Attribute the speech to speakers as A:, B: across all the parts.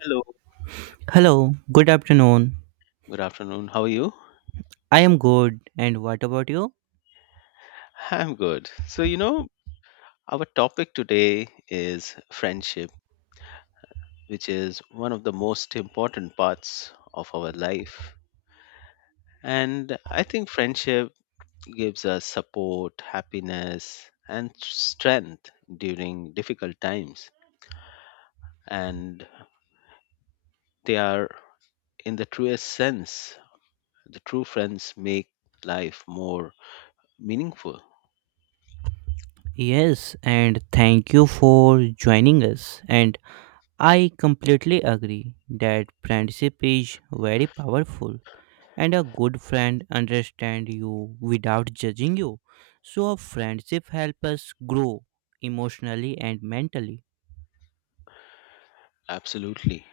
A: Hello,
B: Hello, good afternoon.
A: good afternoon. How are you?
B: I am good, and what about you?
A: I'm good. Our topic today is friendship, which is one of the most important parts of our life. And I think friendship gives us support, happiness, and strength during difficult times. And they are, in the truest sense, the true friends make life more meaningful.
B: Yes, and thank you for joining us. And I completely agree that friendship is very powerful, and a good friend understands you without judging you. So, a friendship helps us grow emotionally and mentally.
A: Absolutely.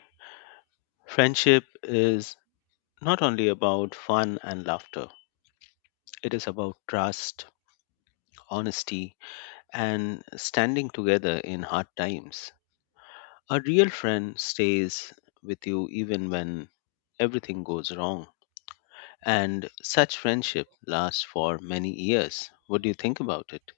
A: Friendship is not only about fun and laughter, it is about trust, honesty, and standing together in hard times. A real friend stays with you even when everything goes wrong, and such friendship lasts for many years. What do you think about it?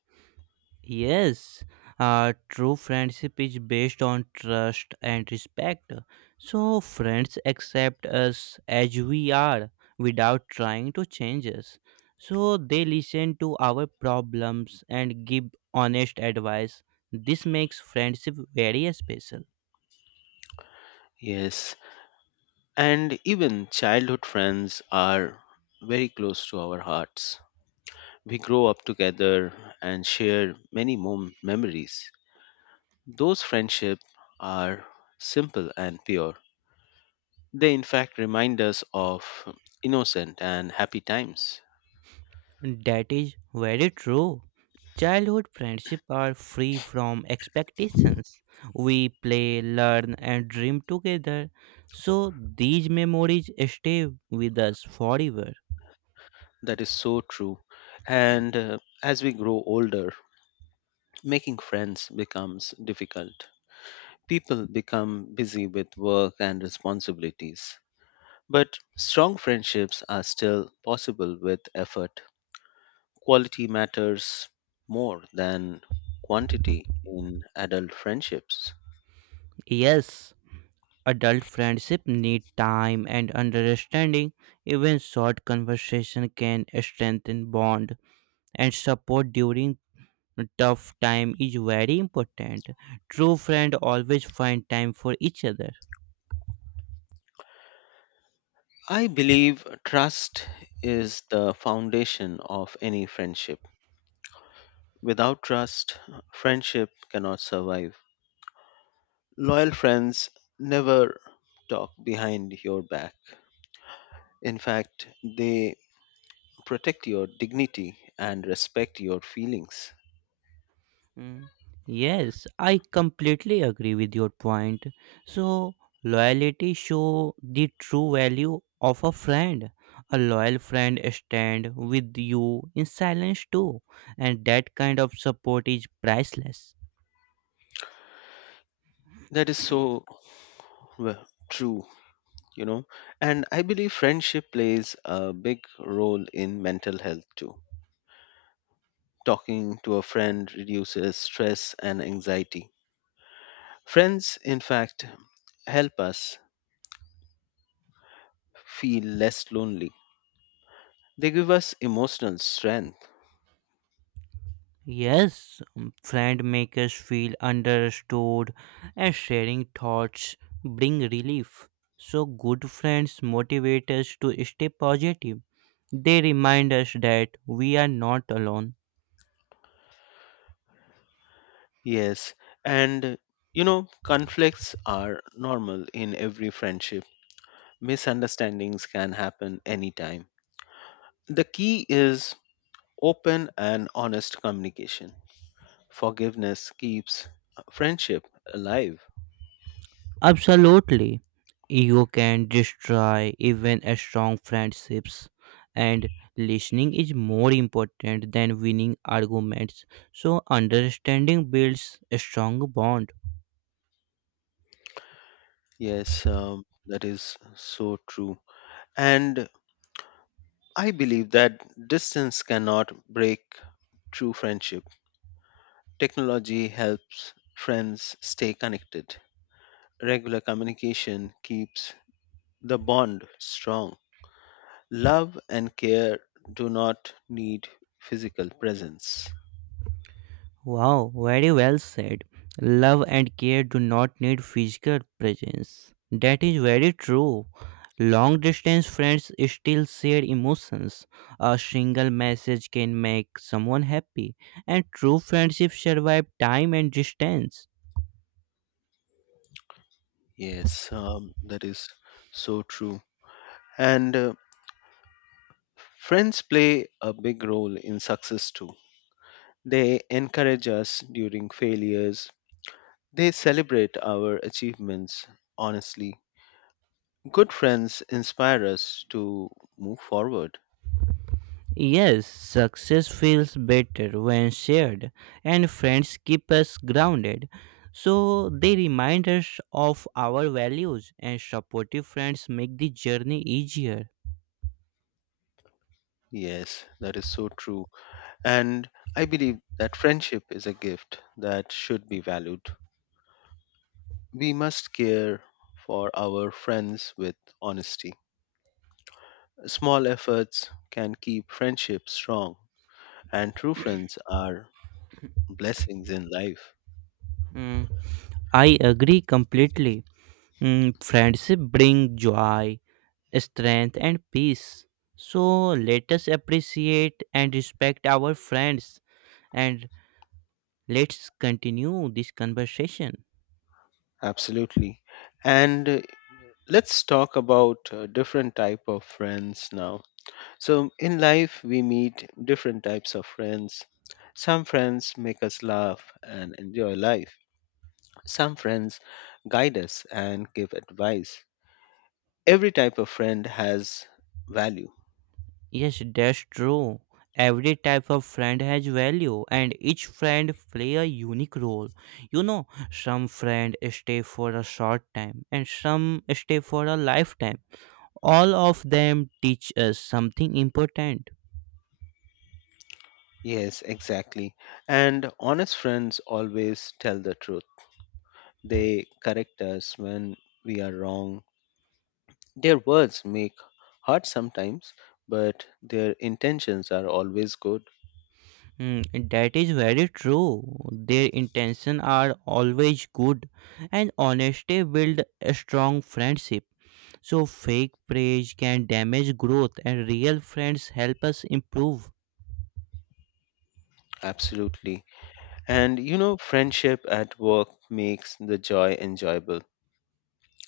B: Yes, true friendship is based on trust and respect. So, friends accept us as we are without trying to change us. So, they listen to our problems and give honest advice. This makes friendship very special.
A: Yes, and even childhood friends are very close to our hearts. We grow up together and share many more memories. Those friendships are simple and pure. They, in fact, remind us of innocent and happy times.
B: That is very true. Childhood friendships are free from expectations. We play, learn, and dream together, so these memories stay with us forever.
A: That is so true. And as we grow older, making friends becomes difficult. People become busy with work and responsibilities. But strong friendships are still possible with effort. Quality matters more than quantity in adult friendships.
B: Yes, adult friendship need time and understanding. Even short conversation can strengthen bond and support during tough time is very important. True friend always find time for each other.
A: I believe trust is the foundation of any friendship. Without trust, friendship cannot survive. Loyal friends never talk behind your back. In fact, they protect your dignity and respect your feelings.
B: Mm, Yes, I completely agree with your point. So, loyalty show the true value of a friend. A loyal friend stand with you in silence too, and that kind of support is priceless.
A: That is so well, true, you know. And I believe friendship plays a big role in mental health too. Talking to a friend reduces stress and anxiety. Friends, in fact, help us feel less lonely. They give us emotional strength.
B: Yes, friend make us feel understood, and sharing thoughts bring relief. So, good friends motivate us to stay positive. They remind us that we are not alone.
A: Yes, and conflicts are normal in every friendship. Misunderstandings can happen anytime. The key is open and honest communication. Forgiveness keeps friendship alive.
B: Absolutely. Ego can destroy even a strong friendships and listening is more important than winning arguments. So understanding builds a strong bond.
A: Yes, that is so true. And I believe that distance cannot break true friendship. Technology helps friends stay connected. Regular communication keeps the bond strong. Love and care do not need physical presence.
B: Wow, very well said. Love and care do not need physical presence. That is very true. Long distance friends still share emotions. A single message can make someone happy, and true friendship survive time and distance.
A: Yes, that is so true. And friends play a big role in success too. They encourage us during failures, they celebrate our achievements honestly. Good friends inspire us to move forward.
B: Yes, success feels better when shared, and friends keep us grounded. So they remind us of our values, and supportive friends make the journey easier.
A: Yes, that is so true. And I believe that friendship is a gift that should be valued. We must care for our friends with honesty. Small efforts can keep friendship strong, and true friends are blessings in life.
B: Mm, I agree completely. Friendship bring joy, strength, and peace. So let us appreciate and respect our friends and let's continue this conversation.
A: Absolutely. And let's talk about different type of friends now. So in life we meet different types of friends. Some friends make us laugh and enjoy life. Some friends guide us and give advice. Every type of friend has value.
B: Yes, that's true. Every type of friend has value and each friend play a unique role. You know, some friend stay for a short time and some stay for a lifetime. All of them teach us something important.
A: Yes, exactly. And honest friends always tell the truth. They correct us when we are wrong. Their words make hurt sometimes, but their intentions are always good.
B: That is very true. Their intentions are always good, and honesty builds a strong friendship. So, fake praise can damage growth, and real friends help us improve.
A: Absolutely. And you know, friendship at work makes the joy enjoyable.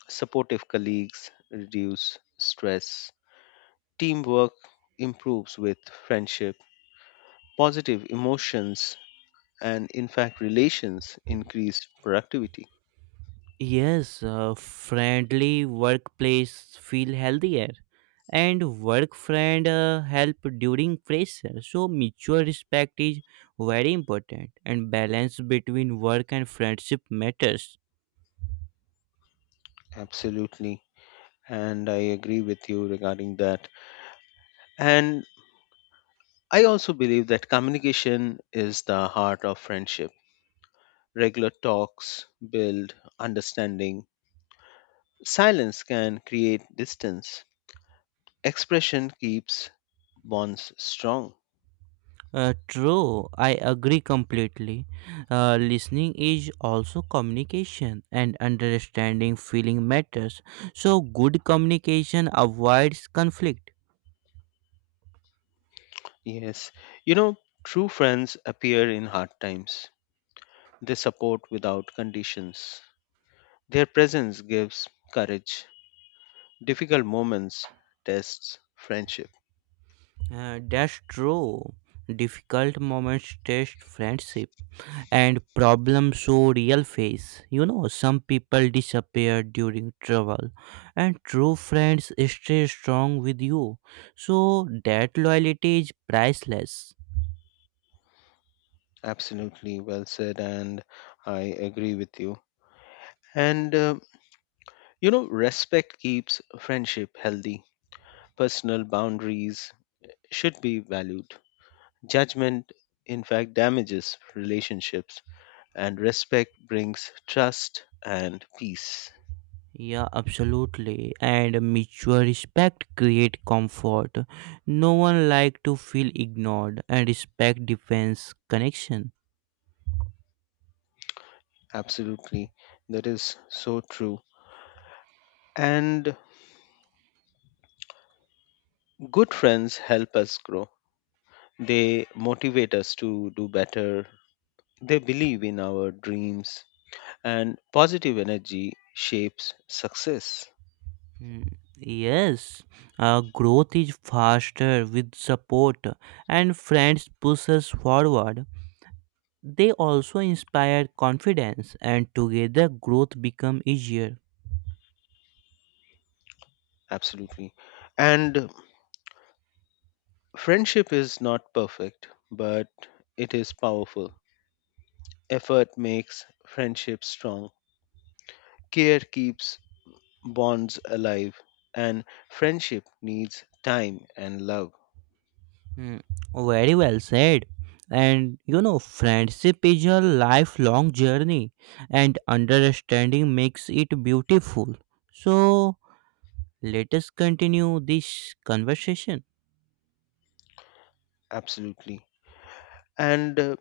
A: Supportive colleagues reduce stress. Teamwork improves with friendship, positive emotions, and in fact, relations increase productivity.
B: Yes, a friendly workplace feel healthier, and work friend help during pressure. So, mutual respect is very important, and balance between work and friendship matters.
A: Absolutely. And I agree with you regarding that. And I also believe that communication is the heart of friendship. Regular talks build understanding. Silence can create distance. Expression keeps bonds strong.
B: True, I agree completely. Listening is also communication, and understanding feeling matters. So, good communication avoids conflict.
A: Yes. You know, true friends appear in hard times. They support without conditions. Their presence gives courage. Difficult moments tests friendship.
B: That's true. Difficult moments test friendship, and problems show real face. You know, some people disappear during trouble, and true friends stay strong with you. So, that loyalty is priceless.
A: Absolutely well said, and I agree with you. And you know, respect keeps friendship healthy. Personal boundaries should be valued. Judgment, in fact, damages relationships, and respect brings trust and peace.
B: Yeah, absolutely. And mutual respect create comfort. No one like to feel ignored, and respect defends connection.
A: Absolutely, that is so true. And good friends help us grow. They motivate us to do better. They believe in our dreams. And positive energy shapes success.
B: Hmm. Yes, growth is faster with support, and friends push us forward. They also inspire confidence, and together growth become easier.
A: Absolutely. And friendship is not perfect, but it is powerful. Effort makes friendship strong. Care keeps bonds alive. And friendship needs time and love.
B: Hmm. Very well said. And you know, friendship is a lifelong journey, and understanding makes it beautiful. So, let us continue this conversation.
A: Absolutely. And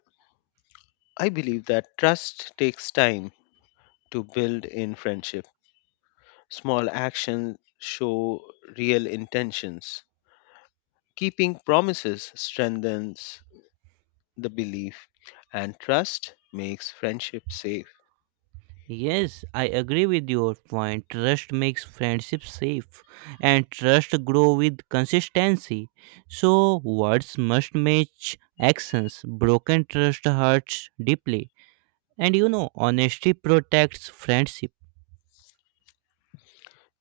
A: I believe that trust takes time to build in friendship. Small actions show real intentions. Keeping promises strengthens the belief, and trust makes friendship safe.
B: Yes, I agree with your point. Trust makes friendship safe, and trust grow with consistency. So, words must match actions. Broken trust hurts deeply, and you know, honesty protects friendship.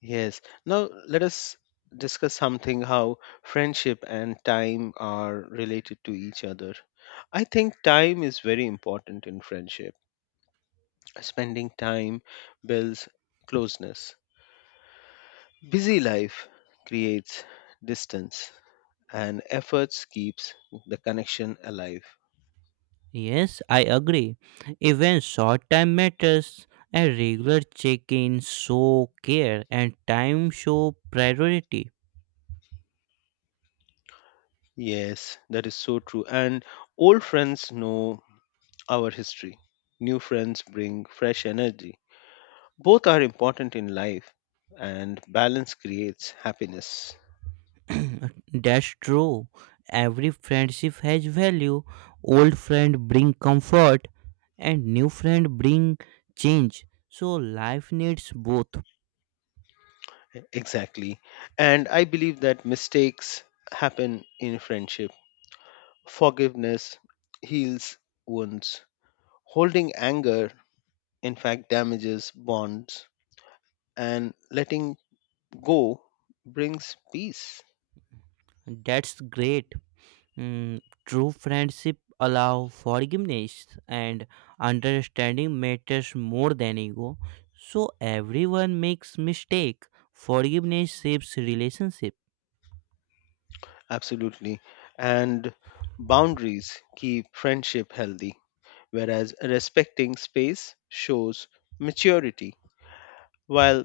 A: Yes, now let us discuss something how friendship and time are related to each other. I think time is very important in friendship. Spending time builds closeness. Busy life creates distance, and efforts keeps the connection alive.
B: Yes, I agree. Even short time matters. A regular check-in show care and time show priority.
A: Yes, that is so true. And old friends know our history. New friends bring fresh energy. Both are important in life, and balance creates happiness.
B: That's true. Every friendship has value. Old friend bring comfort and new friend bring change. So life needs both.
A: Exactly. And I believe that mistakes happen in friendship. Forgiveness heals wounds. Holding anger, in fact, damages bonds. And letting go brings peace.
B: That's great. True friendship allow forgiveness and understanding matters more than ego. So everyone makes mistake. Forgiveness shapes relationship.
A: Absolutely. And boundaries keep friendship healthy, whereas respecting space shows maturity, while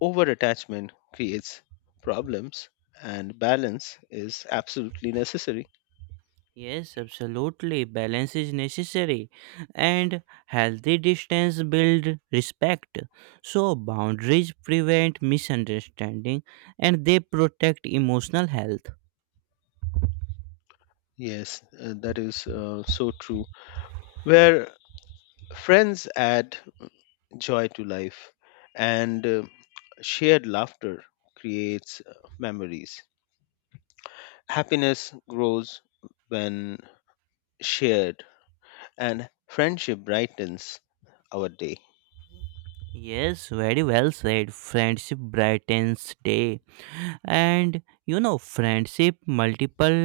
A: overattachment creates problems and balance is absolutely necessary.
B: Yes, absolutely. Balance is necessary, and healthy distance build respect. So boundaries prevent misunderstanding, and they protect emotional health.
A: Yes, that is so true. Where friends add joy to life and shared laughter creates memories. Happiness grows when shared, and friendship brightens our day.
B: Yes, very well said. Friendship brightens day. And you know friendship multiple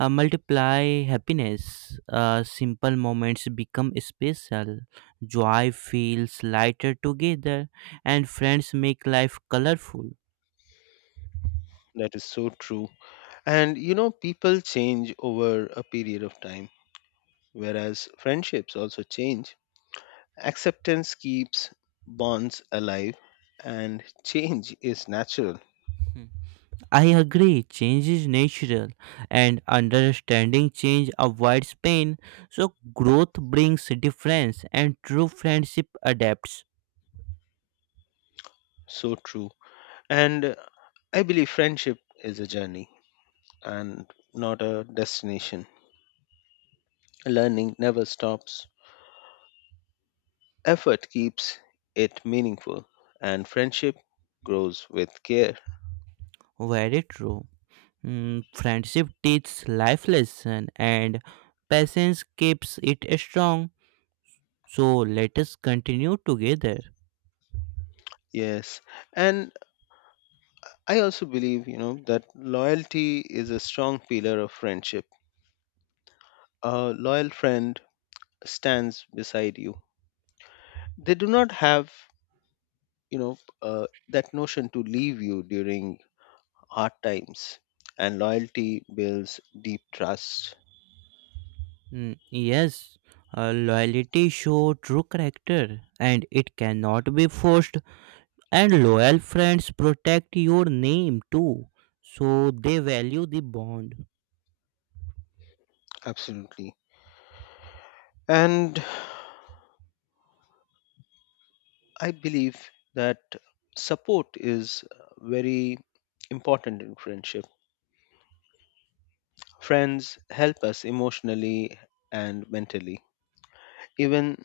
B: multiply happiness, simple moments become special, joy feels lighter together, and friends make life colorful.
A: That is so true. And you know, people change over a period of time, whereas friendships also change. Acceptance keeps bonds alive, and change is natural.
B: Hmm. I agree, change is natural and understanding change avoids pain, so growth brings difference and true friendship adapts.
A: So true. And I believe friendship is a journey and not a destination. Learning never stops, effort keeps it meaningful, and friendship grows with care.
B: Very true. Friendship teaches life lesson and patience keeps it strong. So let us continue together.
A: Yes, and I also believe, you know, that loyalty is a strong pillar of friendship. A loyal friend stands beside you. They do not have, that notion to leave you during hard times, and loyalty builds deep trust.
B: Yes, loyalty show true character and it cannot be forced. And loyal friends protect your name too. So they value the bond.
A: Absolutely. And I believe that support is very important in friendship. Friends help us emotionally and mentally. Even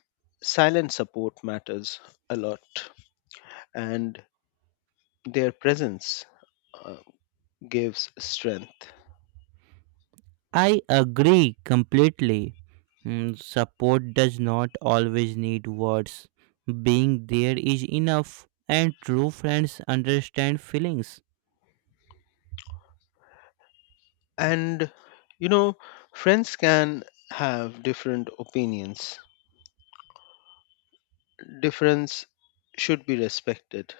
A: silent support matters a lot, and their presence uh, gives strength.
B: I agree completely. Support does not always need words. Being there is enough, and true friends understand feelings.
A: And you know, friends can have different opinions, difference should be respected.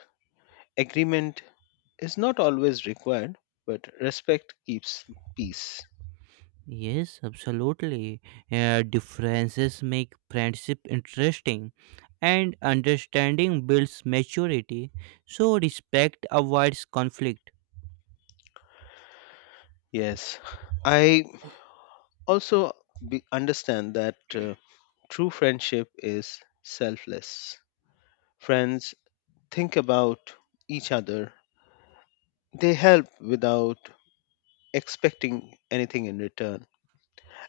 A: Agreement is not always required, but respect keeps peace.
B: Yes, absolutely. Differences make friendship interesting, and understanding builds maturity. So, respect avoids conflict.
A: Yes, I also understand that true friendship is selfless. Friends think about each other, they help without expecting anything in return,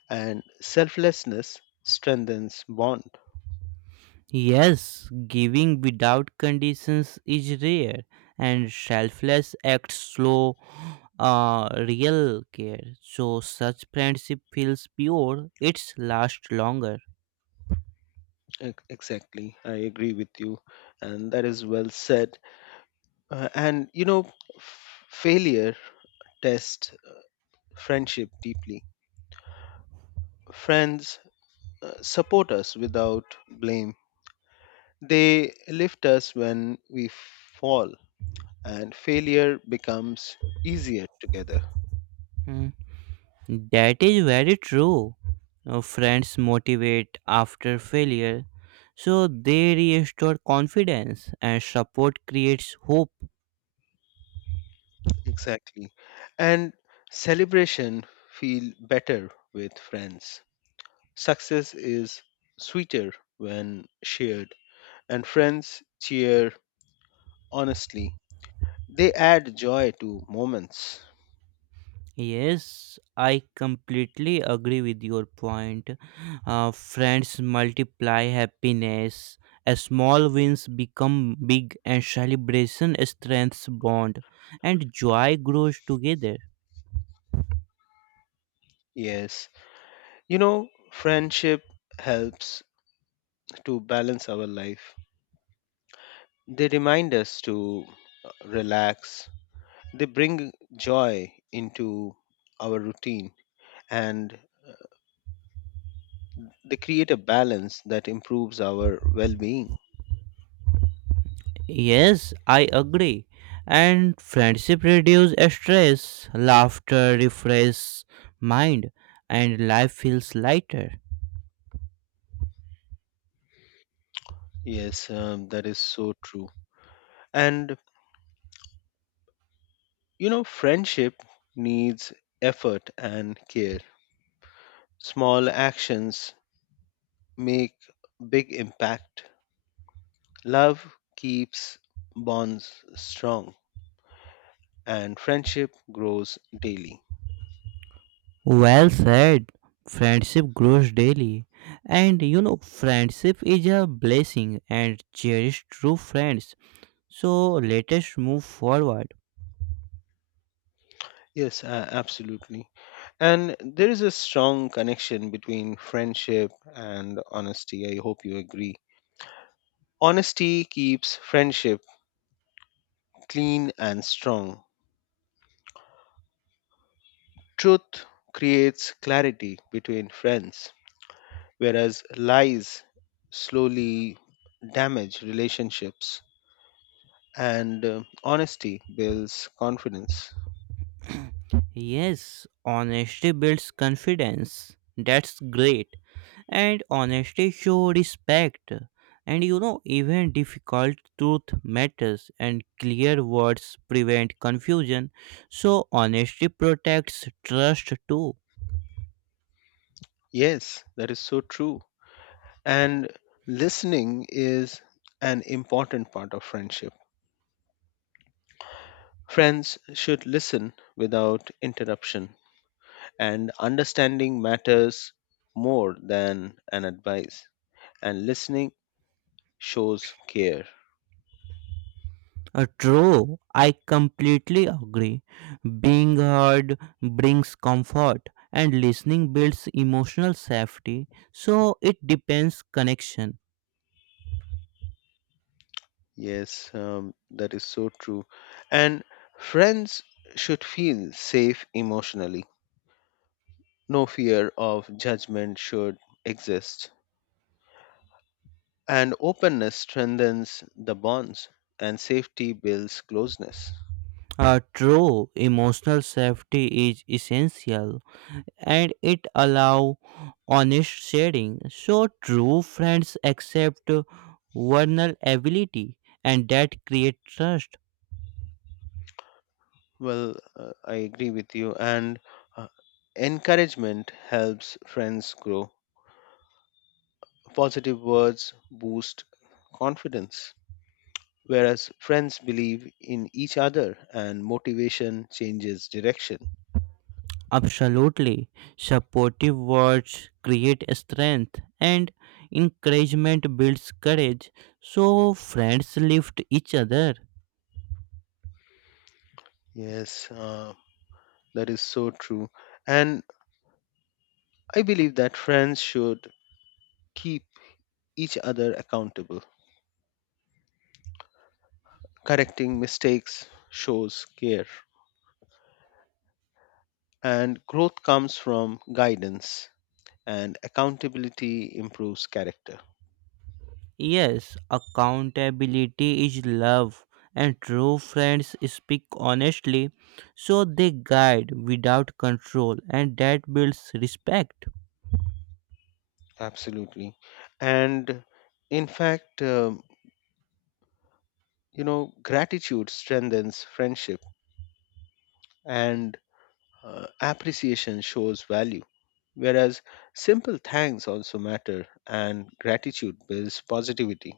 A: and selflessness strengthens bond.
B: Yes, giving without conditions is rare, and selfless acts slow real care. So such friendship feels pure; it's last longer.
A: Exactly, I agree with you and that is well said. And you know, f- failure tests friendship deeply. Friends support us without blame. They lift us when we fall, and failure becomes easier together.
B: Hmm. That is very true. Friends motivate after failure, so they restore confidence, and support creates hope.
A: Exactly. And celebration feel better with friends. Success is sweeter when shared, and friends cheer honestly. They add joy to moments.
B: Yes, I completely agree with your point. Friends multiply happiness. A small wins become big, and celebration strengthens bond, and joy grows together.
A: Yes, you know, friendship helps to balance our life. They remind us to relax, they bring joy into our routine, and they create a balance that improves our well being.
B: Yes, I agree. And friendship reduces stress, laughter refresh mind, and life feels lighter.
A: Yes, that is so true. And you know, friendship needs effort and care. Small actions make big impact. Love keeps bonds strong and friendship grows daily.
B: Well said. Friendship grows daily. And you know, friendship is a blessing and cherish true friends. So let us move forward.
A: Yes, absolutely. And there is a strong connection between friendship and honesty. I hope you agree. Honesty keeps friendship clean and strong. Truth creates clarity between friends, whereas lies slowly damage relationships. And honesty builds confidence.
B: Yes, honesty builds confidence. That's great. And honesty shows respect. And you know, even difficult truth matters, and clear words prevent confusion. So, honesty protects trust too.
A: Yes, that is so true. And listening is an important part of friendship. Friends should listen without interruption, and understanding matters more than an advice. And listening shows care.
B: True, I completely agree. Being heard brings comfort, and listening builds emotional safety. So it depends connection.
A: Yes, that is so true. And friends should feel safe emotionally. No fear of judgment should exist. And openness strengthens the bonds, and safety builds closeness.
B: True, emotional safety is essential, and it allow honest sharing. So true friends accept vulnerability, and that create trust.
A: Well, I agree with you. And uh, encouragement helps friends grow. Positive words boost confidence, whereas friends believe in each other and motivation changes direction.
B: Absolutely. Supportive words create strength and encouragement builds courage. So friends lift each other.
A: Yes, that is so true. And I believe that friends should keep each other accountable. Correcting mistakes shows care, and growth comes from guidance and accountability improves character.
B: Yes, accountability is love and true friends speak honestly. So they guide without control and that builds respect.
A: Absolutely. And in fact, gratitude strengthens friendship and appreciation shows value. Whereas simple thanks also matter and gratitude builds positivity.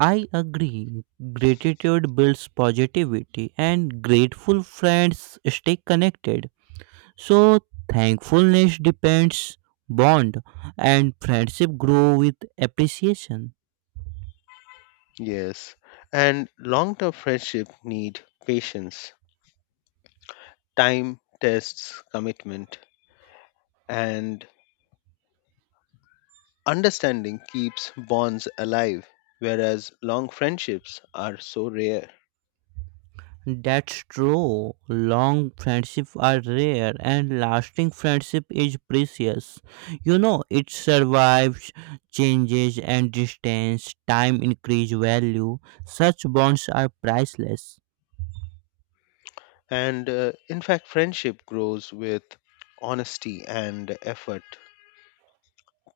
B: I agree. Gratitude builds positivity and grateful friends stay connected. So thankfulness depends bond and friendship grow with appreciation.
A: Yes. And long term friendship need patience, time tests commitment, and understanding keeps bonds alive, whereas long friendships are so rare.
B: That's true. Long friendships are rare and lasting friendship is precious. You know, it survives changes and distance, time increase value. Such bonds are priceless.
A: And in fact, friendship grows with honesty and effort.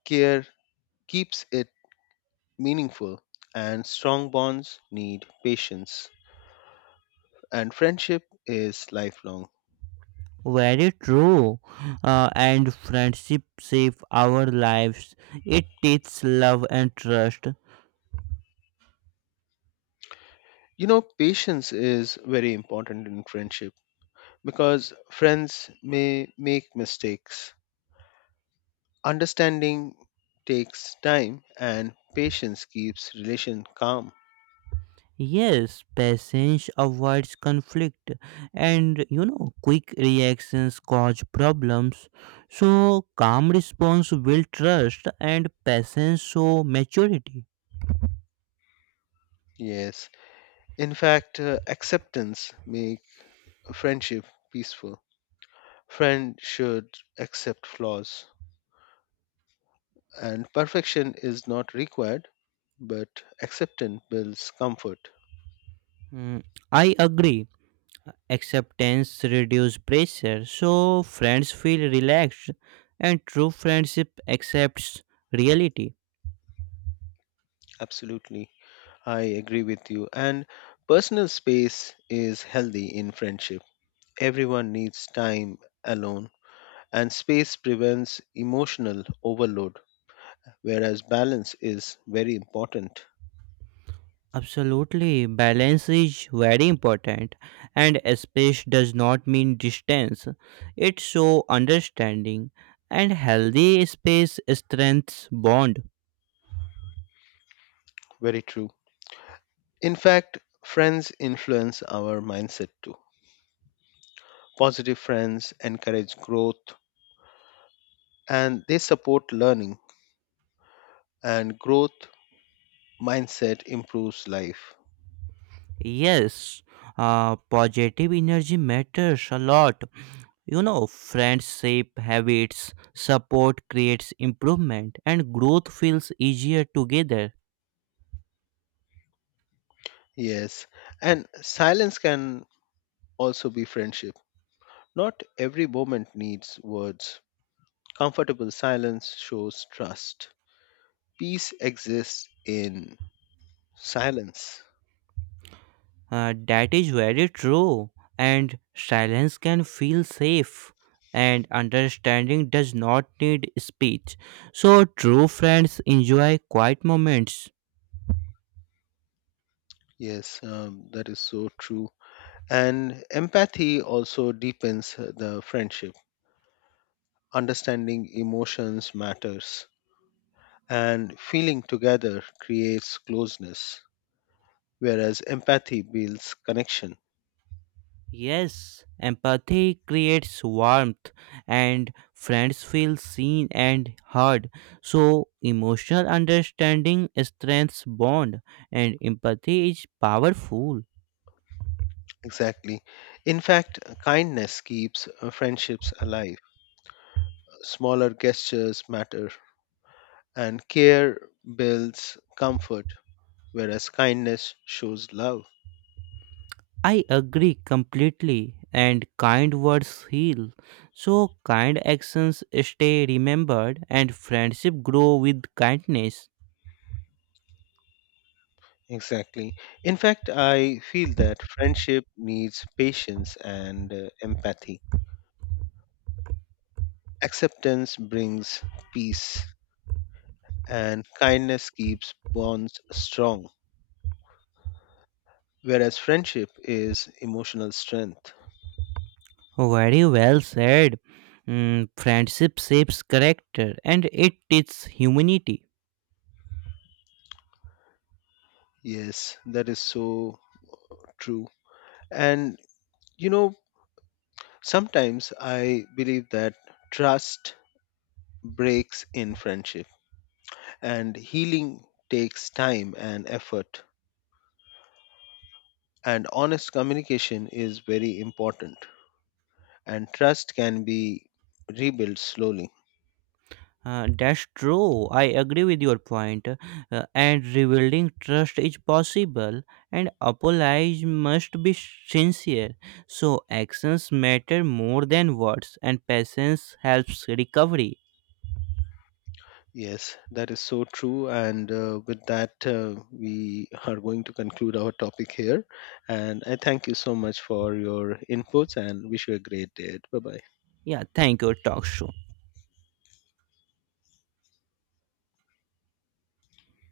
A: Care keeps it meaningful, and strong bonds need patience. And friendship is lifelong.
B: Very true. And friendship save our lives. It teaches love and trust.
A: You know, patience is very important in friendship because friends may make mistakes. Understanding takes time and patience keeps relation calm.
B: Yes, patience avoids conflict, and you know, quick reactions cause problems. So, calm response builds trust, and patience shows maturity.
A: Yes. In fact, acceptance make a friendship peaceful. Friend should accept flaws and perfection is not required, but acceptance builds comfort.
B: Mm, I agree. Acceptance reduces pressure, so friends feel relaxed, and true friendship accepts reality.
A: Absolutely. I agree with you and personal space is healthy in friendship. Everyone needs time alone and space prevents emotional overload, whereas balance is very important.
B: Absolutely, balance is very important, and space does not mean distance. It shows understanding, and healthy space strengthens bond.
A: Very true. In fact, friends influence our mindset too. Positive friends encourage growth and they support learning, and growth mindset improves life.
B: Yes, positive energy matters a lot. You know, friendship, habits, support creates improvement, and growth feels easier together.
A: Yes, and silence can also be friendship. Not every moment needs words. Comfortable silence shows trust. Peace exists in silence.
B: That is very true, and silence can feel safe, and understanding does not need speech. So, true friends enjoy quiet moments.
A: Yes, that is so true. And empathy also deepens the friendship. Understanding emotions matters, and feeling together creates closeness, whereas empathy builds connection.
B: Yes, empathy creates warmth, and friends feel seen and heard. So, emotional understanding strengthens bond, and empathy is powerful.
A: Exactly. In fact, kindness keeps friendships alive. Smaller gestures matter, and care builds comfort, whereas kindness shows love.
B: I agree completely, and kind words heal. So, kind actions stay remembered, and friendship grow with kindness.
A: Exactly. In fact, I feel that friendship needs patience and empathy. Acceptance brings peace, and kindness keeps bonds strong, whereas friendship is emotional strength.
B: Very well said. Friendship shapes character and it teaches humanity.
A: Yes, that is so true. And you know, sometimes I believe that trust breaks in friendship, and healing takes time and effort. And honest communication is very important, and trust can be rebuilt slowly.
B: That's true. I agree with your point. And rebuilding trust is possible, and apologies must be sincere. So actions matter more than words, and patience helps recovery.
A: Yes, that is so true. And with that, we are going to conclude our topic here. And I thank you so much for your inputs and wish you a great day. Bye bye.
B: Yeah, thank you. Talk soon.